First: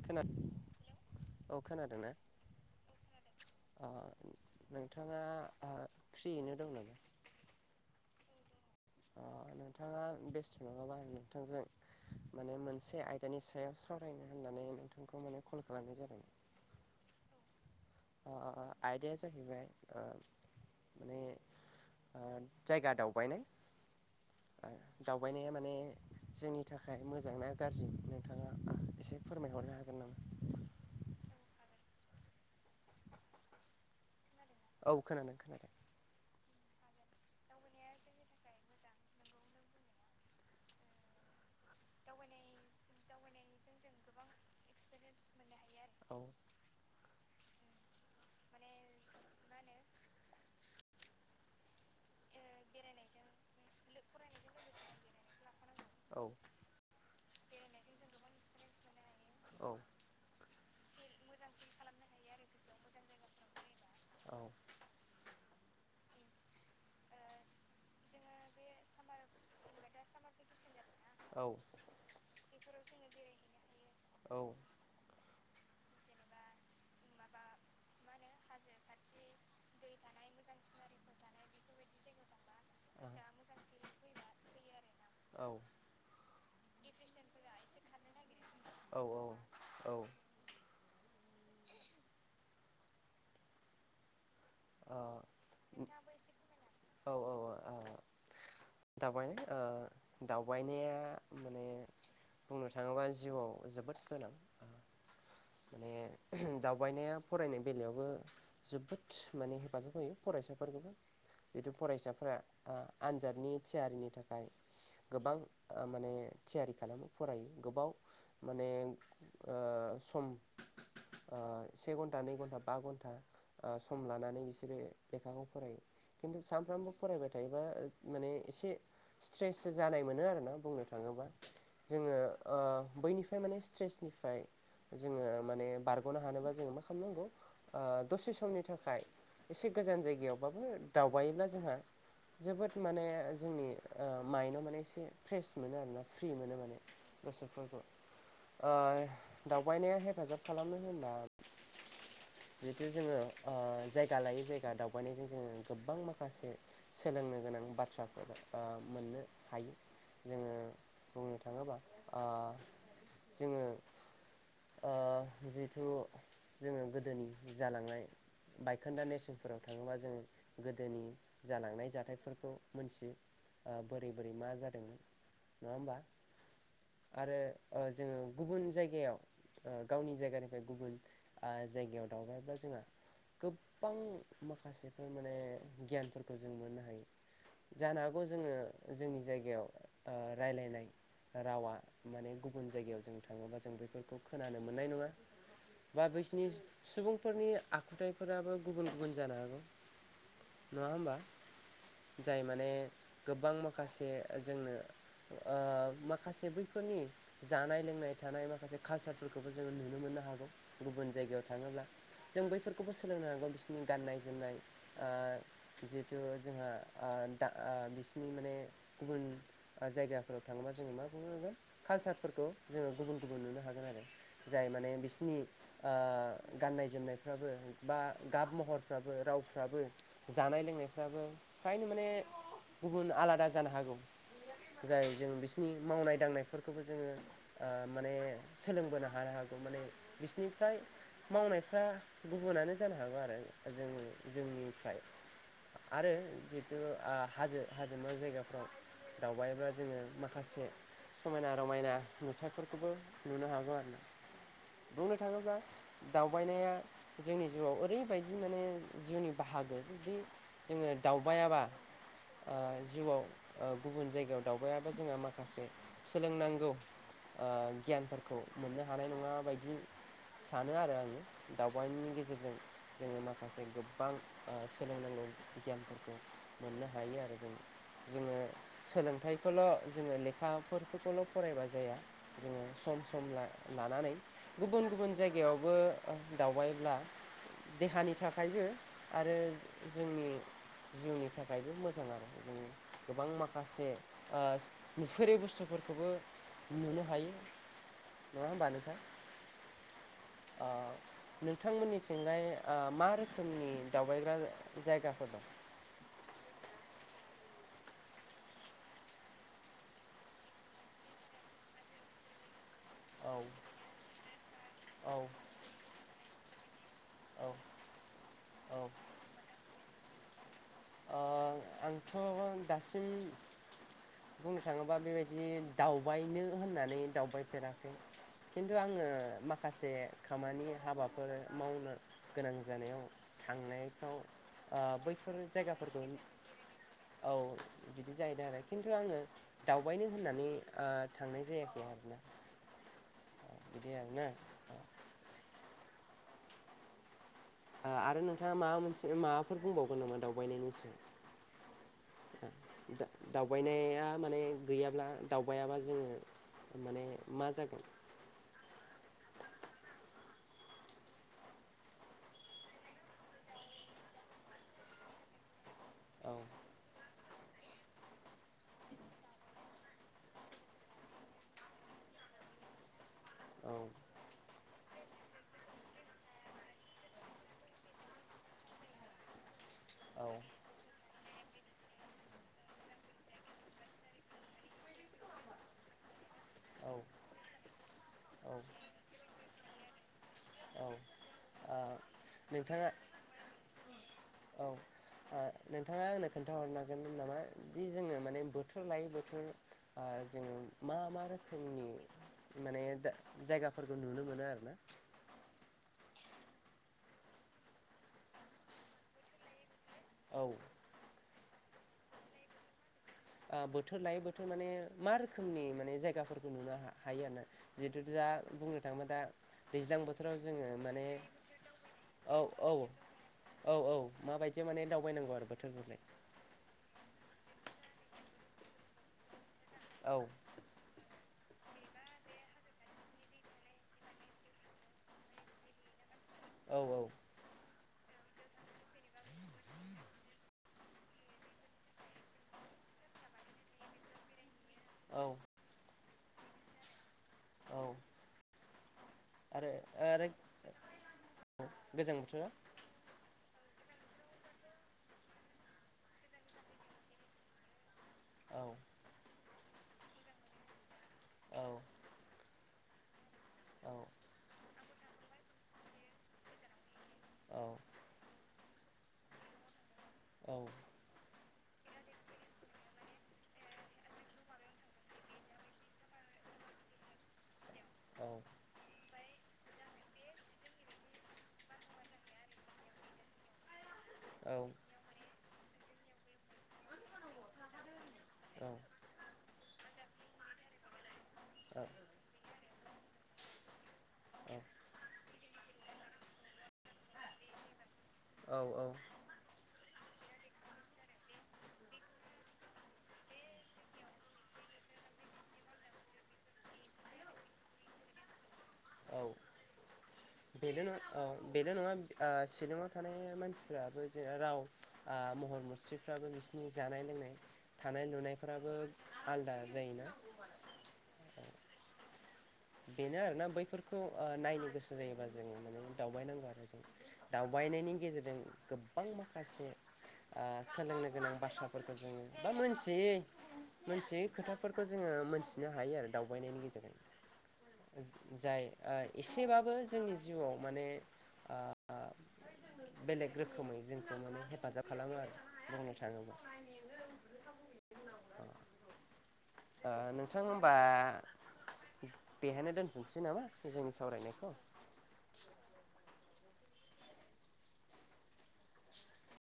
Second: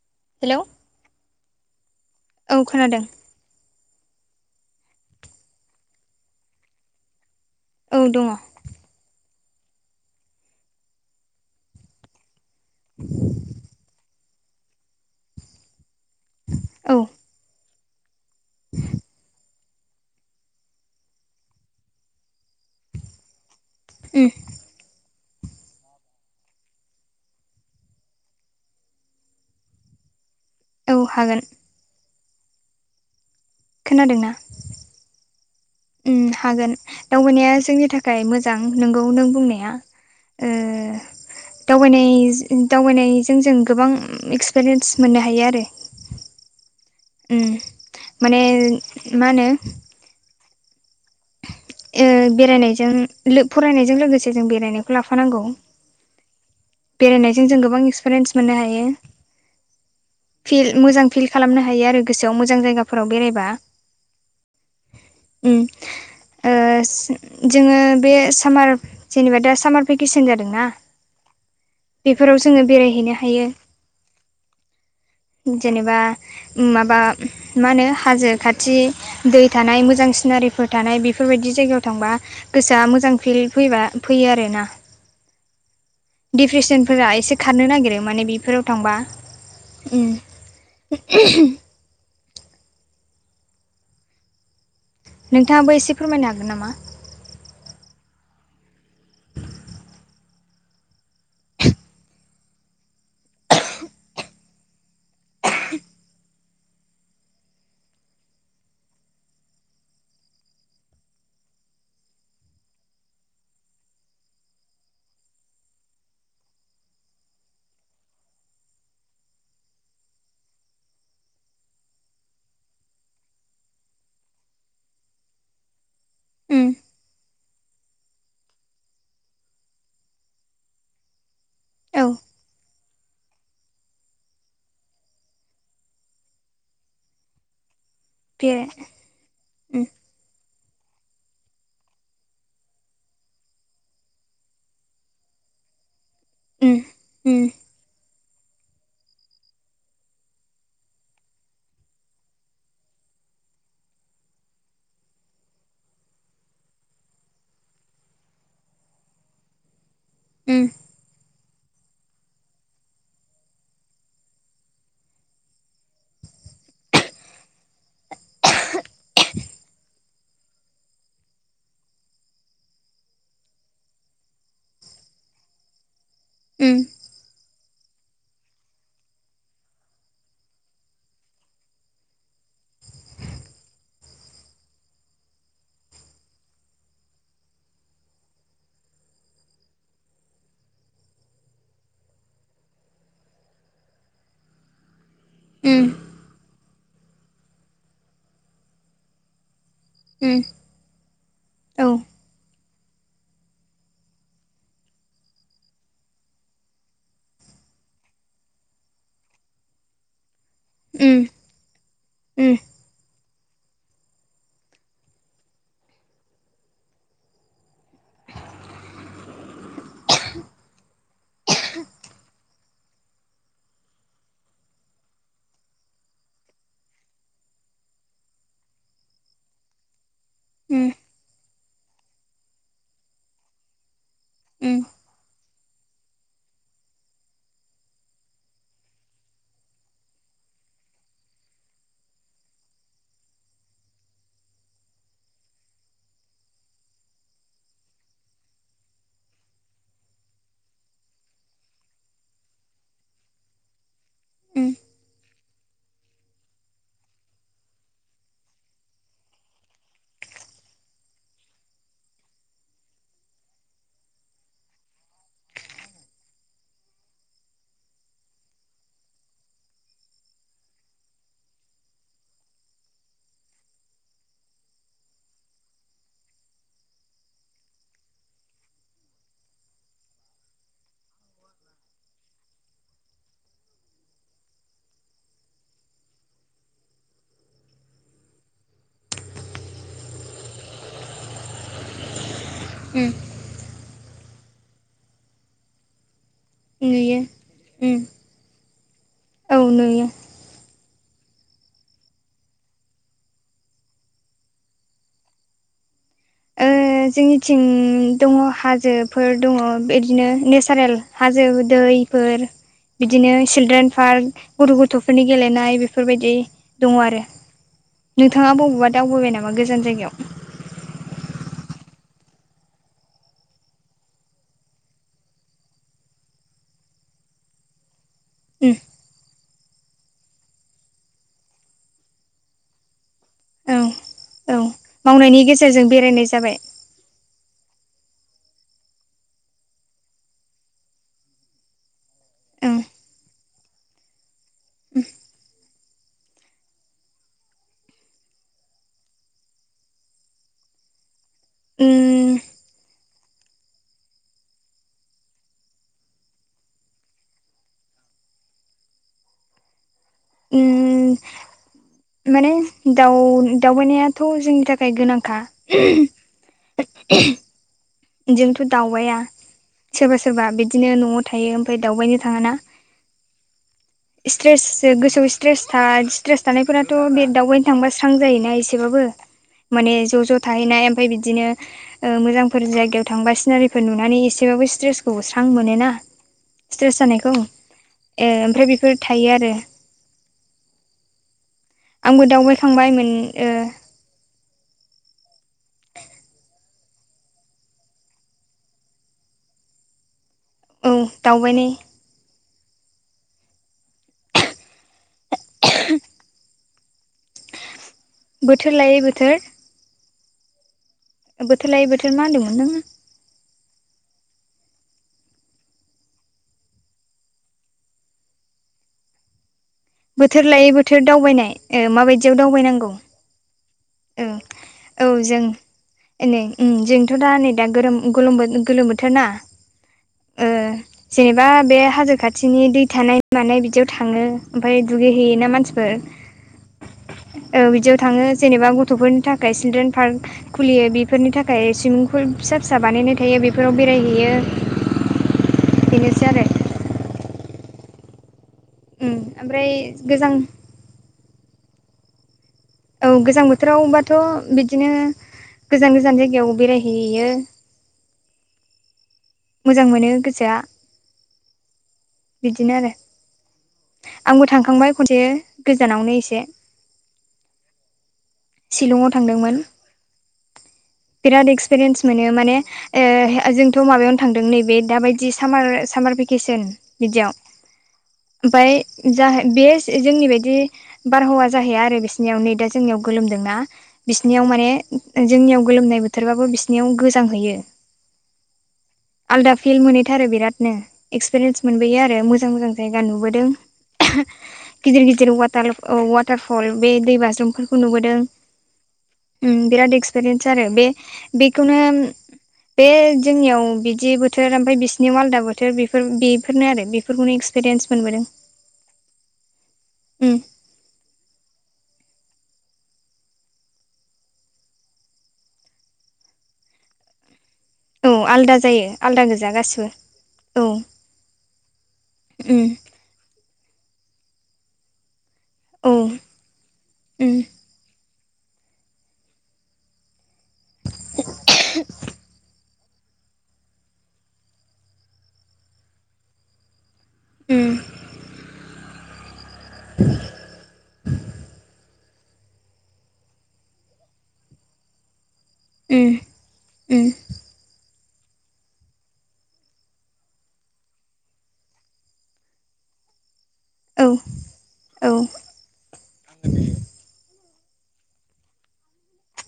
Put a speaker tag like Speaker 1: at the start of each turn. Speaker 1: खोनादों
Speaker 2: हेलौ
Speaker 1: औ खोनादोंना।
Speaker 2: औ खोनादों
Speaker 1: नोंथाङा ख्रियैनो दं नामा।
Speaker 2: औ दङ।
Speaker 1: अ नोंथाङा बेस्ट नङाबा नोंथांजों। माने मोनसे आयदानि सायाव सावरायनो होननानै नोंथांखौ माने कल खालामनाय जादों।
Speaker 2: औ।
Speaker 1: अ अ अ आइडयास हबायाय। माने जायगा दावबायनाय।
Speaker 2: उम
Speaker 1: ओ दावबायनाया माने जोंनि थाखाय मोजां ना गाज्रि नोंथाङा एसे फोरमायहरनो हागोन नामा?
Speaker 2: औ हागोन। खोनादों ना?
Speaker 1: औ खोनादों खोनादों
Speaker 2: उम हागोन दावबायनाया जोंनि थाखाय मोजां नोंगौ नों बुंनाया। ओ दावबायनाय जो दावबायनायजों जों गोबां एक्सपिरियेन्स मोननो हायो आरो।
Speaker 1: औ
Speaker 2: उम माने मा होनो ओ बेरायनायजों लो फरायनायजों लोगोसे जों बेरायनायखौ लाफानांगौ।
Speaker 1: औ
Speaker 2: बेरायनायजों जों गोबां एक्सपिरियेन्स मोननो हायो।
Speaker 1: औ
Speaker 2: फिल मोजां फिल खालामनो हायो आरो गोसोआव मोजां जायगाफोराव बेरायबा।
Speaker 1: औ
Speaker 2: उम ओ जोङो बे सामार जेनेबा दा सामार भेकेसन जादोंना।
Speaker 1: औ
Speaker 2: बेफोराव जोङो बेरायहैनो हायो।
Speaker 1: औ
Speaker 2: जेनेबा माबा मा होनो हाजो खाथि दै थानाय मोजां सिनारिफोर थानाय बि फोरबायदि जायगायाव थांबा गोसोआ मोजां फिल फैबा फैयो आरोना।
Speaker 1: औ
Speaker 2: डिप्रेसनफोरा एसे खारनो नागिरो माने बिफोराव थांबा।
Speaker 1: औ
Speaker 2: उम
Speaker 1: ओ
Speaker 2: नोंथाङाबो एसे फोरमायनो हागोन नामा?
Speaker 1: औ औ औ दावबायनाय ओ दावबायनाया माने बुंनो थाङोबा जिउआव जोबोद गोनां। ओ माने दावबायनाया फरायनाय बेलायावबो जोबोदस माने हेफाजाब होयो फरायसाफोरखौबो। जिथु फरायसाफोरा ओ आनजादनि थियारिनि थाखाय गोबां ओ माने थियारि खालामो फरायो गोबाव माने ओ सम ओ से घन्टा नै घन्टा बा घन्टा ओ सम लानानै बिसोरो लेखाखौ फरायो। खिन्थु
Speaker 2: उम
Speaker 1: सानफ्रामबो फरायबाय थायोबा ओ माने एसे स्ट्रेससो जानाय मोनो आरोना बुंनो थाङोबा।
Speaker 2: औ
Speaker 1: जोङो ओ बैनि फाय माने स्ट्रेसनिफ्राय जोङो माने बारग'नो हानोबा जोङो मा खालामनांगौ ओ दसे
Speaker 2: बे
Speaker 1: समनि थाखाय एसे
Speaker 2: उम
Speaker 1: गोजान जायगायावबाबो दावबायोब्ला जोंहा जोबोद माने जोंनि ओ माइन्दआव माने एसे फ्रेस मोनो आरोना। फ्रि मोनो
Speaker 2: उम
Speaker 1: माने
Speaker 2: उम
Speaker 1: गोसोफोरखौ। ओ दावबायनाया हेफाजाब खालामो होनना जिथु जोङो ओ जायगा लायै जायगा दावबायनायजों जोङो गोबां माखासे सोलोंनो गोनां बाथ्राफोर ओ मोननो हायो। जोङो
Speaker 2: उम
Speaker 1: बुंनो थाङोबा ओ जोङो ओ जिथु जोङो गोदोनि जालांनाय बायखोन्दा नेशमफोराव थाङोबा जोंङो गोदोनि जालांनाय जाथायफोरखौ मोनथियो बोरै बोरै मा जादोंमोन। नंङा होमबा?
Speaker 2: उम।
Speaker 1: आरो ओ जोंङो गुबुन जायगायाव गावनि जायगानिफ्राय गुबुन जायगायाव दावबायब्ला जोंहा गोबां माखासेफोर माने गियानफोरखौ जों मोननो हायो। जानो हागौ जोङो जोंनि जायगायाव ओ राय्लायनाय रावा माने गुबुन जायगायाव जों थाङोबा जों बेफोरखौ खोनानो मोननाय नंङा
Speaker 2: उम
Speaker 1: बा बिसनि सुबुंफोरनि आखुथायाइफोराबो गुबुन गुबुन जानो हागौ।
Speaker 2: उम
Speaker 1: नंङा होमबा
Speaker 2: औ
Speaker 1: जाय माने गोबां माखासे जोंनो माखासे बैफोरनि जानाय लोंनाय थानाय माखासे कालसारफोरखौबो जोंङो नुनो मोननो हागौ गुबुन
Speaker 2: उम
Speaker 1: जायगायाव थाङोब्ला जों
Speaker 2: उम उम
Speaker 1: बैफोरखौबो सोलोंनो हांगौ बिसोरनि गाननाय जोमनाय ओ जिहेथु जोंहा दा ओ बिसिनि माने गुबुन जायगाफोराव थांङोबा जोंङो मा बुंनो हांगोन कालसारफोरखौ जोंङो गुबुन गुबुन नुनो हागोन। आरो जाय माने बिसिनि ओ गाननाय जोमनायफ्राबो बा गाब महरफ्राबो रावफ्राबो जानाय लोंनायफ्राबो फ्रायनो माने गुबुन आलादा जानो हागौ।
Speaker 2: उम।
Speaker 1: जाय जों बिसोरनि मावनाय दांनायफोरखौबो जोंङो माने सोलोंबोनो हानो हागौ माने बिसिनिफ्राय मावनायफ्रा गुबुनानो जानो हागौ आरो जों जोंनिफ्राय आरो जितु हाजो हाजोमा जायगाफ्राव दावबायब्लाा जोंङो माखासे समायना रमायना नुथाफोरखौबो नुनो हागौ आरो ना
Speaker 2: उम
Speaker 1: बुंनो थांङोबा दावबायनाया जोंनि जिउआव ओरैबायदि माने जिउनि बाहागो बिदि जोंङो दावबायाबा ओ जिउआव गुबुन जायगायाव दावबायाबा जोंहा माखासे सोलोंनांगौ ओ गियानफोरखौ मोननो हानाय नङा बायदि सानो आरो आंङो दावबायनायनि गेजेरजों जोंङो माखासे गोबां सोलोंनांगौ गियानफोरखौ मोननो हायो आरो जों जोंङो सोलोंथाइखौल' जोंङो लेखाफोरखौल' फरायबा जाया जोंङो। सम सम लानानै गुबुन गुबुन जायगायावबो दावबायब्ला देहानि थाखायबो आरो जोंनि जिउनि थाखायबो मोजां आरो जोंनि
Speaker 2: उम
Speaker 1: गोबां माखासे ओ नुफेरै बुस्थुफोरखौबो
Speaker 2: नुयो उम।
Speaker 1: नंङा होमबानोंथां?
Speaker 2: औ नुयो।
Speaker 1: ओ। नोंथांमोननिथिंहाय ओ मा रोखोमनि दावबायग्रा जायगाफोर दं?
Speaker 2: ओ जोंनिथिं दङ हाजोफोर दङ बिदिनो नेसारेल हाजो दैफोर
Speaker 1: औ
Speaker 2: बिदिनो सिलद्रेन पार्क गथ'
Speaker 1: औ
Speaker 2: गथ'फोरनि गेलेनाय बेफोरबायदि दङ आरो।
Speaker 1: औ
Speaker 2: नोंथाङा
Speaker 1: औ
Speaker 2: बबेबा दावबोबाय नामा गोजान जायगायाव
Speaker 1: ओ आंथ' दासिम बुंनो थाङोबा बेबायदि दावबायनो होननानै दावबायफेराखै
Speaker 2: उम
Speaker 1: खिन्थु आङो माखा माखासे खामानि हाबाफोर मावनो गोनां जानायाव
Speaker 2: औ
Speaker 1: थांनायफ्राव
Speaker 2: औ मावनायनि
Speaker 1: बैफोर
Speaker 2: गेजेरजों
Speaker 1: जायगाफोरखौ
Speaker 2: बेरायनाय जाबाय
Speaker 1: औ बिदि जाहैदों आरो खिन्थु आङो दावबायनो होननानै थांनाय जायाखै आरोना
Speaker 2: उम।
Speaker 1: बिदि आरो ना। आरो नोंथाङा माबा मोनसे माबाफोर बुंबावगोन नामा दावबायनायनि सोमोन्दै
Speaker 2: उम
Speaker 1: दावबायनाया माने गैयाब्ला दावबायाबा जोङो माने मा जागोन
Speaker 2: उम माने दावबायनायाथ' जोंनि थाखाय गोनांखा
Speaker 1: औ
Speaker 2: उम जोंथ' दावबायनाया सोरबा सोरबा बिदिनो न'आव थायो ओमफ्राय दावबायनो थाङाना
Speaker 1: औ
Speaker 2: स्ट्रेस गोसोआव स्ट्रेस थानायफोराथ' बे दावबायनो थांबा स्रां जायोना एसेबाबो माने ज'
Speaker 1: औ
Speaker 2: ज' थाहैनाय ओमफ्राय बिदिनो मोजांफोर जायो बेयाव थांबा सिनारिफोर नुनानै एसेबाबो स्ट्रेसखौ स्रां मोनो ना
Speaker 1: औ
Speaker 2: स्ट्रेस जानायखौ ए
Speaker 1: औ
Speaker 2: ओमफ्राय बेफोर थायो आरो
Speaker 1: औ ओ
Speaker 2: आंबो
Speaker 1: नोंथाङा
Speaker 2: दावबायखांबाय मोन
Speaker 1: औ नोंथाङा आंनो खोन्थाहरनांगोन नामा बे जोङो माने बोथोर लायै बोथोर जोङो
Speaker 2: औ
Speaker 1: मा मा
Speaker 2: दावबायनाय
Speaker 1: रोखोमनि माने जायगाफोरखौ नुनो मोनो आरो ना
Speaker 2: [inaudible] बोथोर लायै बोथोर
Speaker 1: औ
Speaker 2: बोथोर लायै बोथोर मा होनदोंमोन नोङो
Speaker 1: बोथोर लायै बोथोर माने मा रोखोमनि माने जायगाफोरखौ नुनो हायो आरो ना जिहेथु दा बुंनो थाङोबा दा दैज्लां बोथोराव
Speaker 2: बोथोर
Speaker 1: जोङो
Speaker 2: लायै बोथोर
Speaker 1: माने
Speaker 2: दावबायनाय ओ माबायदियाव
Speaker 1: औ औ
Speaker 2: दावबायनांगौ
Speaker 1: औ औ माबायदि माने दावबायनांगौ आरो बोथोर लानानै
Speaker 2: एै जोंथ' दा नै दाथ गोलोम बोथोर ना
Speaker 1: औ
Speaker 2: ओ जेनेबा बे हाजो खाथिनि दै थानाय मानाय बिदियाव थाङो ओमफ्राय दुगै हैैयोना मानसिफोर [inaudible]
Speaker 1: औ औ
Speaker 2: औ बिदियाव थाङो जेनेबा गथ'फोरनि थाखाय सिलद्रेन पार्क खुलियो बेफोरनि थाखाय सुइमिं फुल फिसा फिसा बानायनाय थायो बेफोराव बेरायहैयो
Speaker 1: औ
Speaker 2: बेनोसै आरो
Speaker 1: औ
Speaker 2: उम ओमफ्राय
Speaker 1: आरो
Speaker 2: गोजां
Speaker 1: गोजां बोथोराव
Speaker 2: औ गोजां बोथोरावबाथ' बिदिनो गोजान गोजान जायगायाव बेरायहैयो
Speaker 1: औ
Speaker 2: मोजां मोनो गोसोआ
Speaker 1: औ
Speaker 2: बिदिनो आरो
Speaker 1: औ
Speaker 2: आंबो थांखांबाय खनसे गोजानावनो एसे
Speaker 1: औ
Speaker 2: शिलंआव थांदोंमोन
Speaker 1: औ औ
Speaker 2: बिराद एक्सपिरियेन्स मोनो माने ओ जोंथ' माबायावनो थांदों नैबे दाबायदि साम सामार भेकेसन बिदियाव
Speaker 1: औ
Speaker 2: ओमफाय जा बे जोंनि बायदि बारहावा जाहैया आरो बिसिनियाव नै दा जोंनियाव गोलोमदोंना बिसिनियाव माने जोंनियाव गोलोमनाय बोथोरबाबो बिसि याव गोजां हैयो आलदा फिल मोनहैथारो बिरादनो एक्सपिरिेन्स मोनबोयो आरो मोजां मोजां जायगा नुबोदों
Speaker 1: औ
Speaker 2: गिदिर गिदिर वाटार वाटारफल बे दै बाज्रुमफोरखौ नुबोदों
Speaker 1: औ औ
Speaker 2: उम बिराद एक्सपिरियेन्स आरो बे बेखौनो उम बे जोंनियाव बिदि बोथोर ओमफाय बिसिनियाव आलादा बोथोर बेफोर बेफोरनो आरो बे बेफोरखौनो एक्सपिरियन्स मोनबोदों
Speaker 1: औ
Speaker 2: उम
Speaker 1: [inaudible] बेल' नङा शिलंआव थानाय मानसिफोराबो जे राव आ महर मुस्रिफ्राबो बिसिनि जानाय लोंनाय थानाय
Speaker 2: औ आलदा
Speaker 1: लुनायफोराबो
Speaker 2: जायो गोजा
Speaker 1: आलदा
Speaker 2: गासिबो
Speaker 1: जायोना
Speaker 2: औ उम
Speaker 1: बेनो आरोना बैफोरखौ ओ नायनो गोसो [inaudible] जायोबा जों मानि
Speaker 2: औ उम
Speaker 1: दावबायनांगौ आरो जों दावबायनायनि गेजेरजों गोबां माखासे ओ सोलोंनो गोनां बाथ्राफोरखौ जोङो बा मिथियै मोनथियै खोथाफोरखौ जोङो मोनथिनो हायो आरो दावबायनायनि गेजेरजों
Speaker 2: ओम
Speaker 1: जाय एसेबाबो जोंनि जिउआव माने आ बेलेग रोखोमै जोंखौ माने हेफाजाब खालामो आरो बुंनो
Speaker 2: उम
Speaker 1: थाङोब्ला
Speaker 2: उम
Speaker 1: ओ नोंथां होनबा बेहायनो दोनथ'सै नामा जोंनि
Speaker 2: औ
Speaker 1: सावरायनायखौ
Speaker 2: औ